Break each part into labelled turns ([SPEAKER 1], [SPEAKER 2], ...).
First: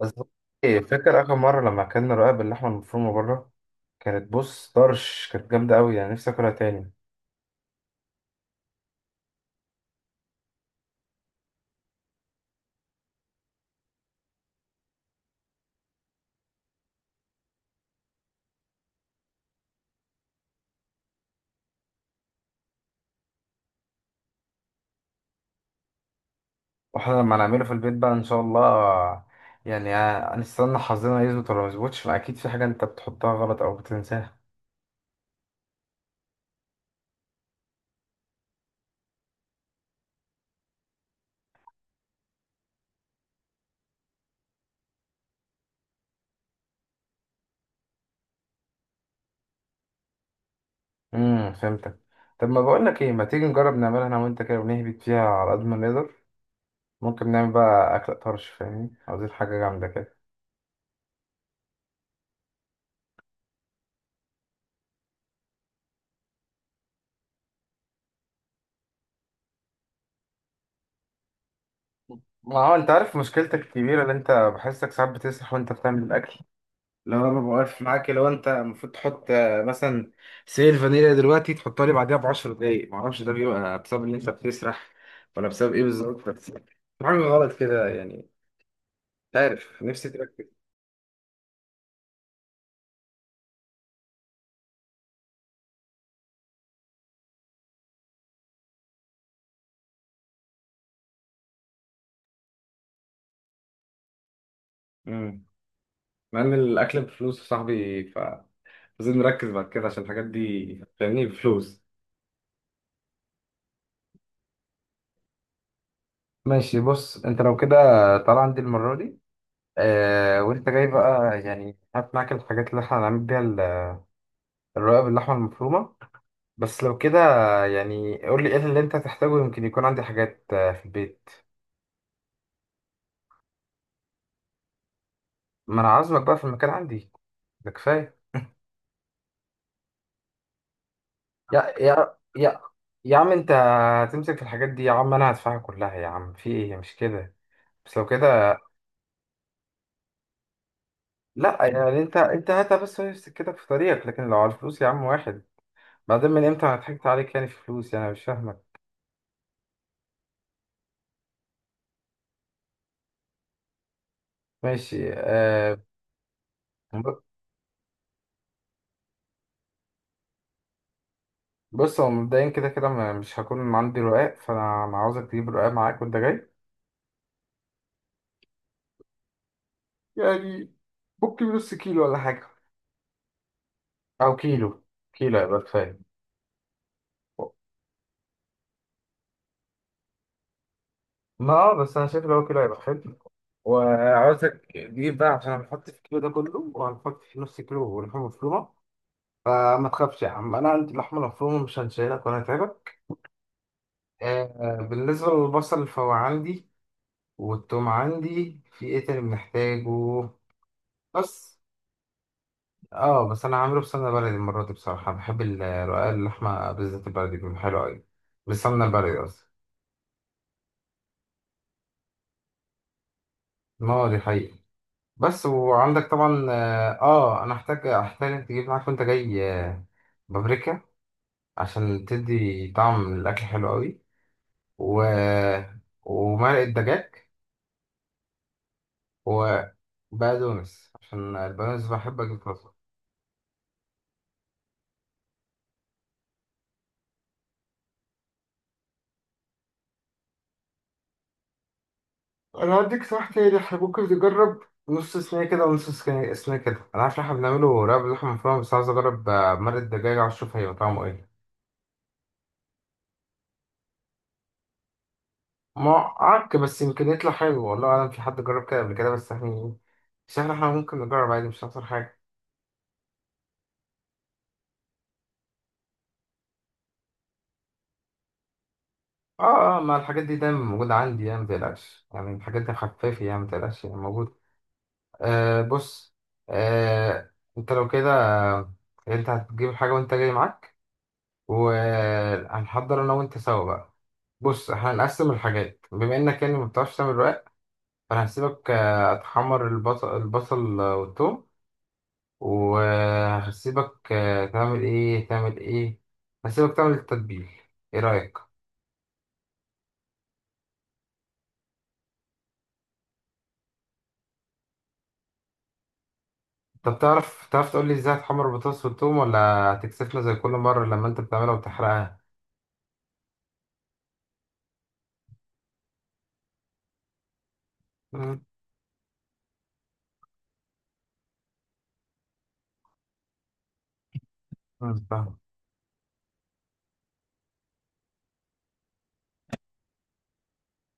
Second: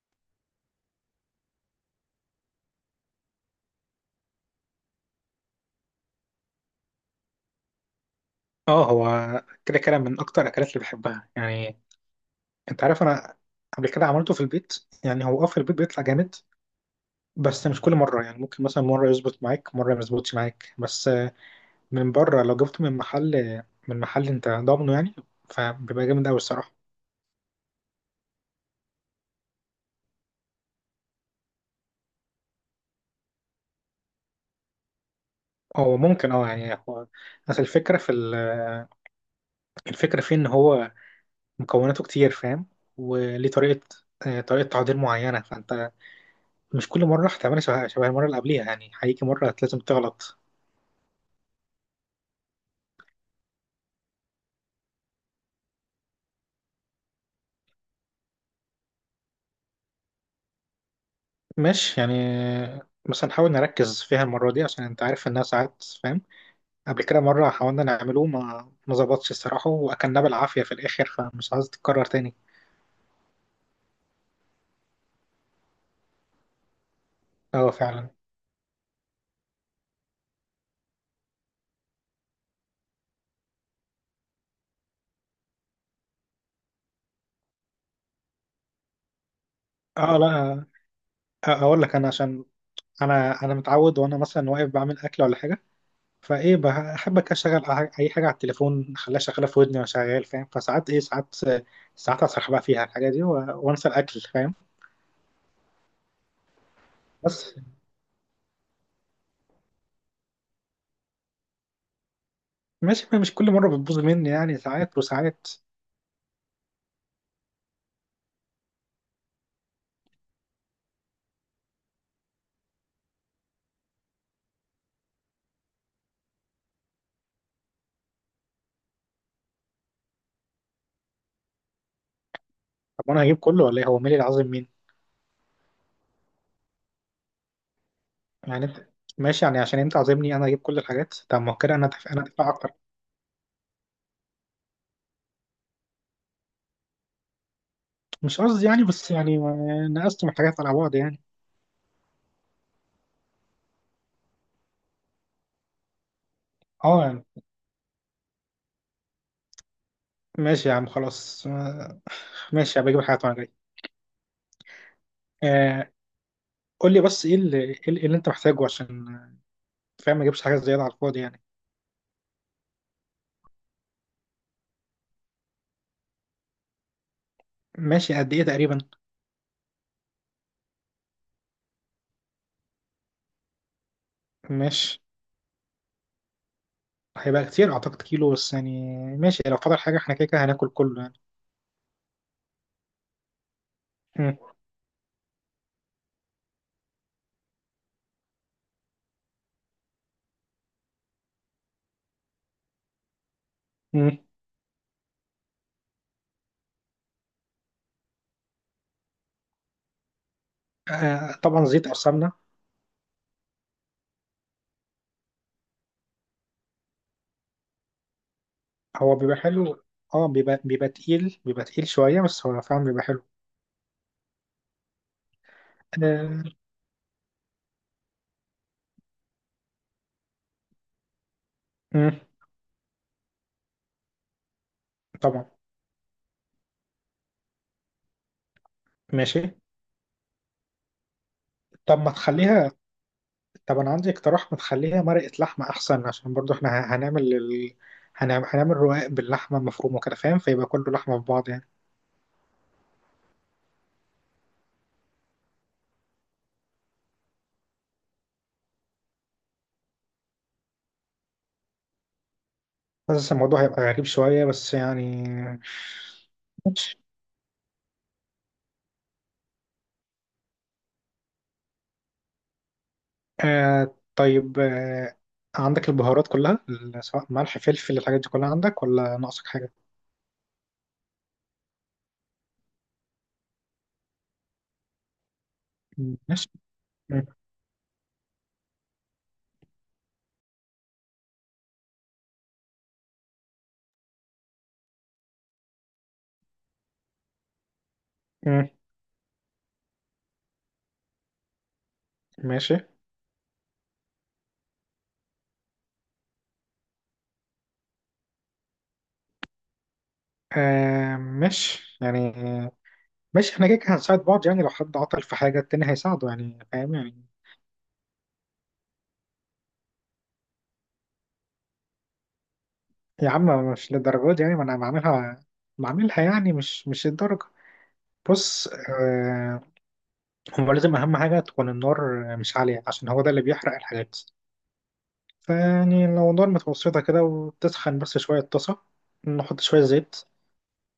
[SPEAKER 1] بس إيه، فاكر آخر مرة لما أكلنا رقاق باللحمة المفرومة بره؟ كانت بص طرش كانت جامدة أوي، يعني نفسي أكلها تاني.
[SPEAKER 2] اه، هو كده كده من اكتر الاكلات اللي بحبها، يعني انت عارف. انا قبل كده عملته في البيت. يعني هو في البيت بيطلع جامد، بس مش كل مره. يعني ممكن مثلا مره يظبط معاك، مره ما يظبطش معاك. بس من بره لو جبته من محل، انت ضامنه، يعني فبيبقى جامد قوي الصراحه.
[SPEAKER 1] وإحنا لما نعمله في البيت بقى إن شاء الله، يعني هنستنى حظنا يظبط ولا ما يظبطش؟ ما أكيد في حاجة أنت بتحطها غلط أو بتنساها.
[SPEAKER 2] هو ممكن يعني هو اصل الفكره في الفكره فيه ان هو مكوناته كتير فاهم. وليه طريقه، طريقه تعضير معينه، فانت مش كل مره هتعملها شبه المره اللي قبليها. يعني هيجي مره لازم تغلط.
[SPEAKER 1] فهمتك. طب ما بقولك إيه، ما تيجي نجرب نعملها أنا وأنت كده ونهبط فيها على قد ما نقدر؟ ممكن نعمل بقى أكلة طرش، فاهمني؟ عاوزين حاجة جامدة كده.
[SPEAKER 2] ماشي يعني، بس نحاول نركز فيها المرة دي، عشان انت عارف انها ساعات فاهم. قبل كده مرة حاولنا نعمله ما ظبطش الصراحة، واكلناه بالعافية في الاخر، فمش عايز تتكرر تاني.
[SPEAKER 1] ما هو أنت عارف مشكلتك الكبيرة اللي أنت بحسك ساعات بتسرح وأنت بتعمل الأكل. لو انا ببقى
[SPEAKER 2] اه
[SPEAKER 1] واقف معاك،
[SPEAKER 2] فعلا.
[SPEAKER 1] لو انت المفروض تحط مثلا سيل فانيليا دلوقتي تحطها لي بعديها ب 10 دقايق، معرفش ده بيبقى بسبب ان انت بتسرح ولا بسبب ايه بالظبط. بس في حاجه غلط كده يعني، مش عارف، نفسي
[SPEAKER 2] اه لا.
[SPEAKER 1] تركز.
[SPEAKER 2] اقول لك انا، عشان انا متعود. وانا مثلا واقف بعمل اكل ولا حاجة، فايه بحب كده اشغل اي حاجة على التليفون، اخليها شغالة في ودني وانا شغال فاهم. فساعات ايه ساعات ساعات اسرح بقى فيها الحاجة دي، وانسى الاكل فاهم.
[SPEAKER 1] امم مع ان الاكل بفلوس يا
[SPEAKER 2] بس
[SPEAKER 1] صاحبي، ف لازم نركز بعد كده عشان الحاجات دي فاهمني، بفلوس.
[SPEAKER 2] ماشي، مش كل مرة بتبوظ مني. يعني ساعات وساعات.
[SPEAKER 1] ماشي، بص انت لو كده طالع عندي المرة دي، وانت جاي بقى يعني هات معاك الحاجات اللي احنا هنعمل بيها الرقاب باللحمة المفرومة. بس لو كده، يعني قول لي ايه اللي انت هتحتاجه، يمكن يكون عندي حاجات في البيت.
[SPEAKER 2] طب وانا هجيب كله ولا ايه؟ هو مالي العظيم مين؟
[SPEAKER 1] ما انا عازمك بقى في المكان عندي، ده كفايه.
[SPEAKER 2] يعني انت. ماشي يعني، عشان انت عازمني انا هجيب كل الحاجات. طب ما هو
[SPEAKER 1] يا
[SPEAKER 2] كده
[SPEAKER 1] يا
[SPEAKER 2] انا دافع
[SPEAKER 1] يا
[SPEAKER 2] اكتر.
[SPEAKER 1] يا عم انت، هتمسك في الحاجات دي يا عم؟ انا هدفعها كلها يا عم، في ايه مش كده؟ بس لو
[SPEAKER 2] مش
[SPEAKER 1] كده.
[SPEAKER 2] قصدي يعني، بس يعني نقصت من الحاجات على بعض يعني.
[SPEAKER 1] لا يعني انت هاتها بس نفسك كده في طريقك، لكن لو على الفلوس يا عم واحد، بعدين من امتى انا
[SPEAKER 2] اه
[SPEAKER 1] ضحكت
[SPEAKER 2] يعني
[SPEAKER 1] عليك يعني في فلوس؟ يعني أنا مش فاهمك.
[SPEAKER 2] ماشي يا عم، خلاص. ماشي، هبقى اجيب الحاجات وانا جاي.
[SPEAKER 1] ماشي.
[SPEAKER 2] آه قول لي
[SPEAKER 1] ب-
[SPEAKER 2] بس ايه اللي، إيه اللي انت محتاجه، عشان فاهم، ما اجيبش حاجات زياده على الفاضي يعني.
[SPEAKER 1] بص، هو مبدئيا كده كده مش هكون عندي رقاق، فانا عاوزك تجيب رقاق معاك وانت جاي.
[SPEAKER 2] ماشي، قد ايه تقريبا؟
[SPEAKER 1] يعني ممكن نص كيلو ولا حاجة، او كيلو.
[SPEAKER 2] ماشي.
[SPEAKER 1] كيلو هيبقى كفايه.
[SPEAKER 2] هيبقى كتير اعتقد كيلو، بس يعني ماشي، لو فضل حاجه احنا كده كده هناكل كله يعني.
[SPEAKER 1] ما بس انا شايف لو هو كيلو هيبقى حلو،
[SPEAKER 2] مم.
[SPEAKER 1] وعاوزك تجيب بقى عشان هنحط في الكيلو ده كله، وهنحط في نص كيلو لحمه مفرومه. فما تخافش يا عم، انا عندي اللحمه المفرومه، مش هنشيلك ولا هتعبك.
[SPEAKER 2] مم.
[SPEAKER 1] آه، بالنسبه للبصل فهو عندي، والثوم عندي. في ايه تاني بنحتاجه؟
[SPEAKER 2] آه
[SPEAKER 1] بس
[SPEAKER 2] طبعا، زيت او سمنه.
[SPEAKER 1] اه بس انا عامله بسمنه بلدي المره دي، بصراحه بحب رقاق اللحمه بالذات البلدي بيبقى حلو قوي. بالسمنه
[SPEAKER 2] هو
[SPEAKER 1] البلدي
[SPEAKER 2] بيبقى
[SPEAKER 1] قصدي.
[SPEAKER 2] حلو. اه، بيبقى تقيل شوية، بس هو فعلا بيبقى حلو.
[SPEAKER 1] اه دي حقيقة. بس وعندك
[SPEAKER 2] آه.
[SPEAKER 1] طبعا اه، انا احتاج تجيب معاك وانت جاي بابريكا، عشان
[SPEAKER 2] مم.
[SPEAKER 1] تدي طعم الاكل حلو قوي. و...
[SPEAKER 2] طبعا.
[SPEAKER 1] ومرقة دجاج،
[SPEAKER 2] ماشي.
[SPEAKER 1] وبقدونس، عشان البقدونس
[SPEAKER 2] طب ما
[SPEAKER 1] بحب اجيب
[SPEAKER 2] تخليها
[SPEAKER 1] طازة.
[SPEAKER 2] طب انا عندي اقتراح، ما تخليها مرقة لحمة احسن، عشان برضو احنا هنعمل هنعمل رقاق باللحمة المفرومة كده فاهم، فيبقى كله لحمة في بعض يعني.
[SPEAKER 1] انا هديك صح، تاني احنا ممكن نجرب نص صينية كده ونص صينية كده. انا عارف ان احنا بنعمله رقاب لحمة مفرومة، بس عايز اجرب مرقة دجاج عشان اشوف هيبقى طعمه ايه.
[SPEAKER 2] بس الموضوع هيبقى غريب شوية، بس يعني.
[SPEAKER 1] معك، بس
[SPEAKER 2] ماشي.
[SPEAKER 1] يمكن يطلع حلو والله أعلم، في حد جرب كده قبل كده؟ بس احنا يعني، بس احنا ممكن نجرب عادي، مش هيحصل حاجة.
[SPEAKER 2] آه طيب. آه. عندك البهارات كلها، سواء ملح فلفل الحاجات دي، كلها عندك ولا ناقصك حاجة؟
[SPEAKER 1] اه اه، ما الحاجات دي دايما موجودة عندي يعني، متقلقش، يعني الحاجات دي خفافي يعني، متقلقش يعني، موجودة. آه بص
[SPEAKER 2] ماشي. مم.
[SPEAKER 1] آه انت لو كده آه، انت هتجيب الحاجة وانت جاي معاك، وهنحضر انا وانت سوا بقى. بص احنا هنقسم الحاجات، بما انك يعني ما بتعرفش تعمل رقاق، فانا
[SPEAKER 2] مم.
[SPEAKER 1] هسيبك اتحمر البصل والثوم.
[SPEAKER 2] ماشي.
[SPEAKER 1] وهسيبك تعمل ايه. هسيبك تعمل التتبيل، ايه رأيك؟
[SPEAKER 2] آه مش يعني مش احنا كده كده هنساعد بعض؟ يعني لو حد عطل في حاجة التاني هيساعده، يعني فاهم
[SPEAKER 1] طب
[SPEAKER 2] يعني.
[SPEAKER 1] تعرف تقول لي ازاي هتحمر البطاطس والثوم، ولا هتكسفنا زي كل مرة لما انت بتعملها وتحرقها؟
[SPEAKER 2] يا عم مش للدرجة دي. يعني ما انا بعملها يعني مش الدرجة.
[SPEAKER 1] امم
[SPEAKER 2] بص هو لازم أهم حاجة تكون النار مش عالية، عشان هو ده اللي بيحرق الحاجات.
[SPEAKER 1] أمم، فاهم.
[SPEAKER 2] فيعني لو النار متوسطة كده وتسخن بس شوية الطاسة، نحط شوية زيت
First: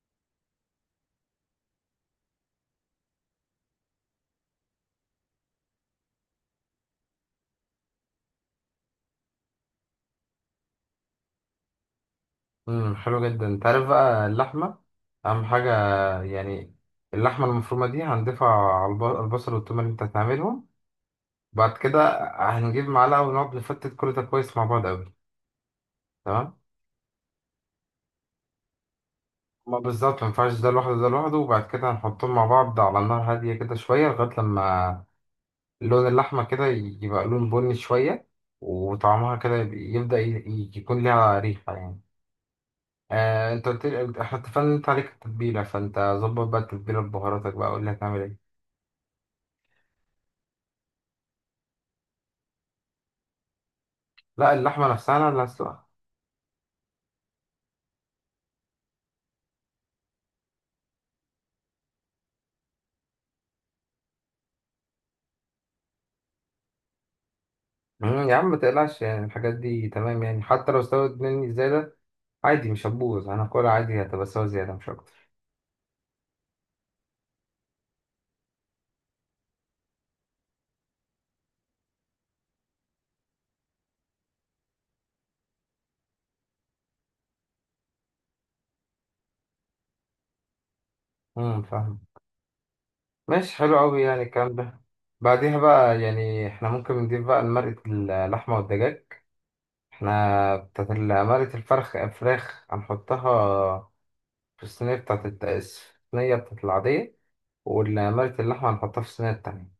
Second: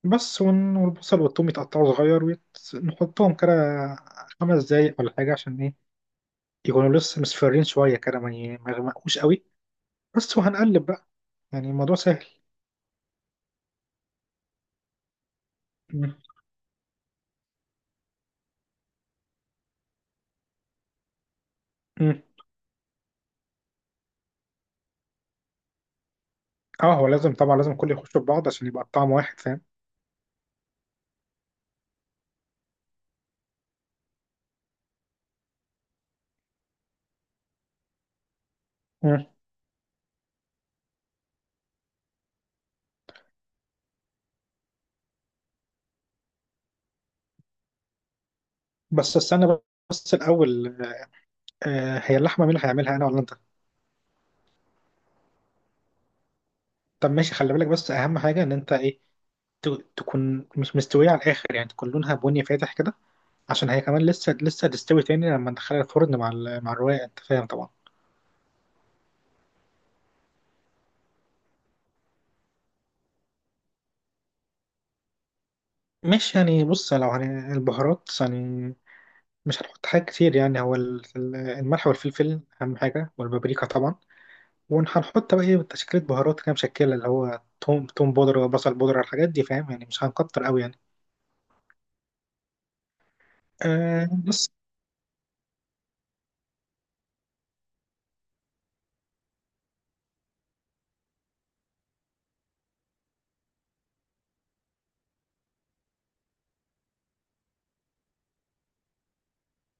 [SPEAKER 2] بس. والبصل والثوم يتقطعوا صغير، ونحطهم كده خمس دقايق ولا حاجة، عشان ايه يكونوا لسه مصفرين شوية كده، ما يغمقوش قوي. بس وهنقلب بقى، يعني الموضوع سهل.
[SPEAKER 1] حلو جدا. انت عارف بقى اللحمة اهم حاجة،
[SPEAKER 2] مم.
[SPEAKER 1] يعني اللحمة المفرومة دي هنضيفها على البصل والثوم اللي انت هتعملهم، بعد كده
[SPEAKER 2] مم.
[SPEAKER 1] هنجيب معلقة ونقعد نفتت كل ده كويس مع بعض قوي. تمام.
[SPEAKER 2] اه، هو لازم طبعا، لازم كله يخشوا في بعض عشان يبقى الطعم واحد فاهم.
[SPEAKER 1] ما بالظبط، ما ينفعش ده لوحده ده لوحده، وبعد كده هنحطهم مع بعض على نار هادية كده شوية، لغاية لما لون اللحمة كده يبقى لون بني شوية،
[SPEAKER 2] مم.
[SPEAKER 1] وطعمها كده يكون ليها ريحة يعني. آه، انت قلت لي احنا اتفقنا ان انت عليك التتبيلة، فانت ظبط بقى التتبيلة ببهاراتك بقى، قول لي هتعمل ايه.
[SPEAKER 2] بس استنى، بس الأول. هي اللحمة مين اللي هيعملها، أنا ولا أنت؟
[SPEAKER 1] لا، اللحمة نفسها انا اللي هسلقها.
[SPEAKER 2] طب ماشي، خلي بالك بس أهم حاجة إن أنت ت- تكون مش مستوية على الآخر، يعني تكون لونها بني فاتح كده، عشان هي كمان لسه لسه تستوي تاني لما ندخلها الفرن مع مع الرواية، أنت فاهم طبعا.
[SPEAKER 1] يا عم ما تقلقش يعني، الحاجات دي تمام يعني، حتى لو استوت مني زيادة عادي مش هتبوظ، هناكلها عادي، هتبقى سوا زيادة مش أكتر.
[SPEAKER 2] ماشي يعني. بص لو البهارات يعني، مش هنحط حاجات كتير يعني، هو الملح والفلفل أهم حاجة، والبابريكا طبعا. وهنحط بقى إيه، تشكيلة بهارات كده مشكلة اللي هو توم بودرة وبصل بودرة، الحاجات دي فاهم، يعني مش هنكتر أوي يعني.
[SPEAKER 1] فاهم. ماشي، حلو قوي
[SPEAKER 2] آه
[SPEAKER 1] يعني
[SPEAKER 2] بس.
[SPEAKER 1] الكلام ده. بعديها بقى يعني احنا ممكن نضيف بقى لمرقة اللحمة والدجاج، احنا بتاعت مرقة الفرخ الفراخ هنحطها في الصينية بتاعت الصينية بتاعت العادية، ومرقة اللحمة هنحطها في الصينية التانية،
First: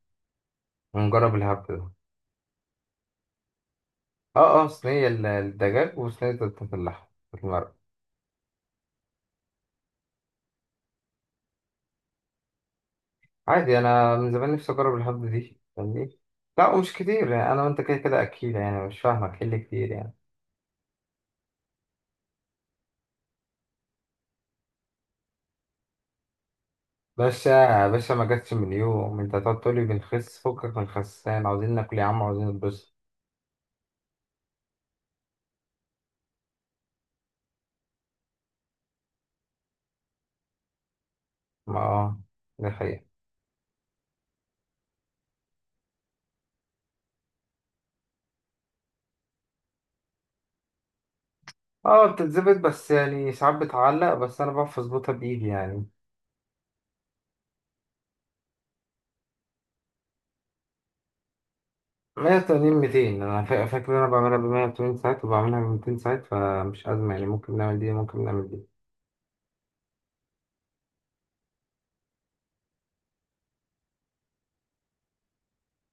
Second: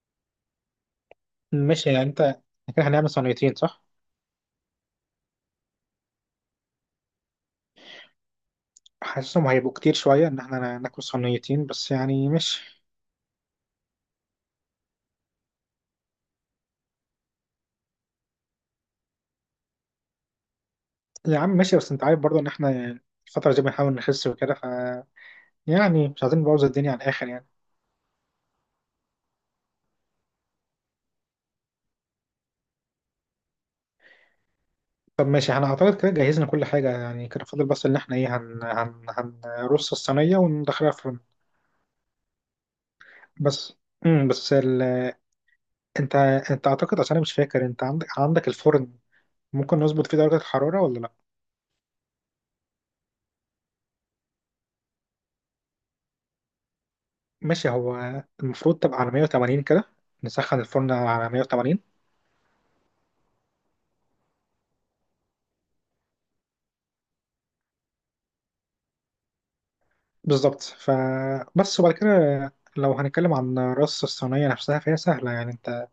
[SPEAKER 1] ونجرب الهبد ده.
[SPEAKER 2] ماشي يعني أنت، إحنا كده هنعمل صينيتين، صح؟
[SPEAKER 1] اه اه، صينية الدجاج وصينية بتاعت اللحمة بتاعت المرقة.
[SPEAKER 2] حاسسهم هيبقوا كتير شوية إن إحنا ناكل صينيتين، بس يعني مش.
[SPEAKER 1] عادي، أنا من زمان نفسي أجرب الهبد دي فاهمني؟ لا ومش كتير يعني، أنا وأنت كده كده أكيد يعني، مش فاهمك إيه اللي كتير يعني.
[SPEAKER 2] يا عم ماشي، بس أنت عارف برضه إن إحنا الفترة دي بنحاول نخس وكده، ف يعني مش عايزين نبوظ الدنيا على الآخر يعني.
[SPEAKER 1] باشا باشا، ما جاتش من يوم انت هتقعد تقولي بنخس، فكك من الخسان، عاوزين ناكل يا عم، عاوزين نتبسط.
[SPEAKER 2] طب ماشي، احنا اعتقد كده جهزنا كل حاجة يعني. كده فاضل بس ان احنا ايه هن هن هنرص الصينية وندخلها الفرن.
[SPEAKER 1] ما اه، ده حقيقة.
[SPEAKER 2] بس بس انت انت اعتقد عشان انا مش فاكر، انت عندك الفرن ممكن نظبط فيه درجة الحرارة ولا لا؟
[SPEAKER 1] اه بتتظبط، بس يعني ساعات بتعلق، بس انا بعرف اظبطها بايدي يعني.
[SPEAKER 2] ماشي. هو المفروض تبقى على 180 كده، نسخن الفرن على 180
[SPEAKER 1] 180 200، انا فاكر ان انا بعملها ب 180 ساعات وبعملها ب 200 ساعات، فمش ازمة يعني، ممكن نعمل دي ممكن نعمل دي.
[SPEAKER 2] بالظبط. فبس وبعد كده، لو هنتكلم عن رص الصينية نفسها فهي سهلة يعني. انت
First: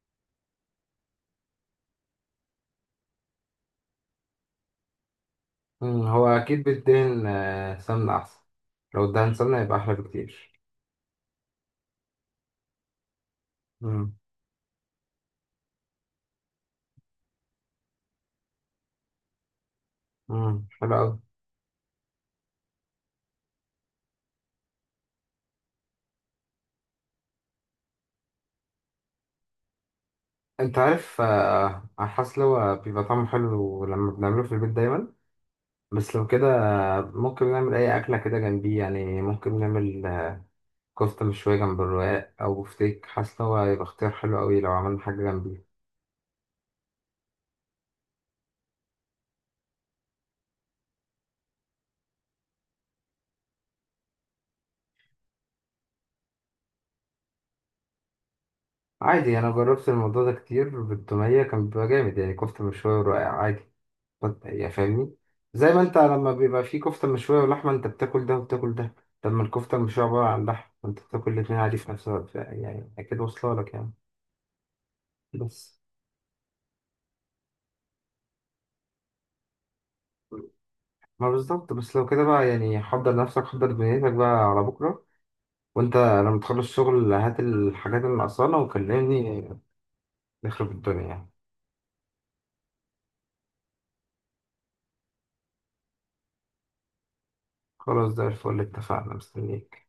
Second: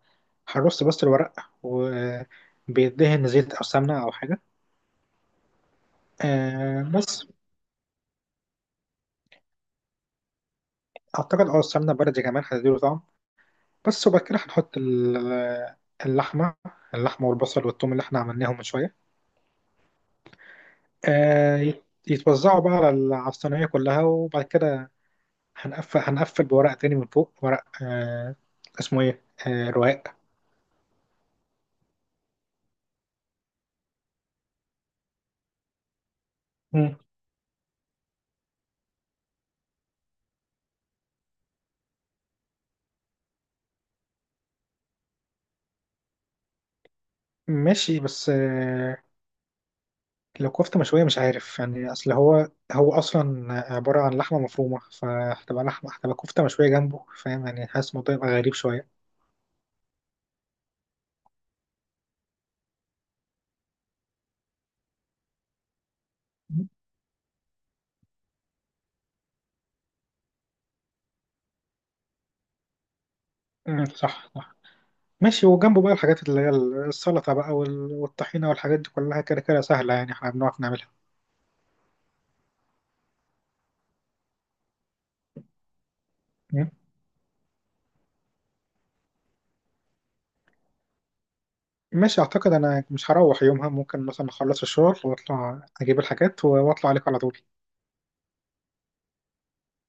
[SPEAKER 2] هنرص بس الورق، وبيدهن زيت او سمنة او حاجة.
[SPEAKER 1] هو اكيد
[SPEAKER 2] آه
[SPEAKER 1] بتدهن
[SPEAKER 2] بس
[SPEAKER 1] سمنة احسن. لو ادهن سمنة يبقى احلى بكتير.
[SPEAKER 2] اعتقد السمنه بلدي كمان هتديله طعم. بس
[SPEAKER 1] مم،
[SPEAKER 2] وبعد كده هنحط اللحمه اللحمه والبصل والثوم اللي احنا عملناهم من شويه.
[SPEAKER 1] حلو اوي.
[SPEAKER 2] يتوزعوا بقى على على الصينيه كلها، وبعد كده هنقفل بورق تاني من فوق، ورق اسمه ايه، رواق.
[SPEAKER 1] انت عارف على الحاسة اللي هو بيبقى طعمه حلو لما بنعمله في البيت دايما. بس لو كده،
[SPEAKER 2] مم.
[SPEAKER 1] ممكن نعمل أي أكلة كده جنبيه، يعني ممكن نعمل كفتة مشوية جنب الرقاق أو بفتيك، حاسس إن هو هيبقى اختيار حلو أوي لو عملنا حاجة جنبيه.
[SPEAKER 2] ماشي بس. لو كفته مشويه مش عارف يعني، اصل هو اصلا عباره عن لحمه مفرومه، فهتبقى هتبقى كفته مشويه جنبه، فاهم يعني. حاسس الموضوع يبقى غريب شويه.
[SPEAKER 1] عادي، أنا جربت الموضوع ده كتير بالتومية كان بيبقى جامد، يعني كفتة مشوية ورقاق عادي. يعني فاهمني، زي ما أنت لما بيبقى فيه كفتة مشوية ولحمة أنت بتاكل ده وبتاكل ده، طب ما الكفتة المشوية عبارة عن لحم وأنت بتاكل الاتنين عادي في نفس الوقت، يعني أكيد واصلة لك
[SPEAKER 2] مم،
[SPEAKER 1] يعني.
[SPEAKER 2] صح صح. ماشي.
[SPEAKER 1] بس
[SPEAKER 2] وجنبه بقى الحاجات اللي هي السلطة بقى والطحينة والحاجات دي كلها كده كده سهلة، يعني احنا بنعرف نعملها.
[SPEAKER 1] ما بالظبط، بس لو كده بقى يعني حضر نفسك، حضر دنيتك بقى على بكرة، وانت لما تخلص
[SPEAKER 2] مم.
[SPEAKER 1] شغل هات الحاجات اللي ناقصانا وكلمني، نخرب الدنيا يعني.
[SPEAKER 2] ماشي. أعتقد أنا مش هروح يومها، ممكن مثلا أخلص الشغل وأطلع أجيب الحاجات، وأطلع عليك على طول.
[SPEAKER 1] خلاص، زي الفل، اتفقنا، مستنيك.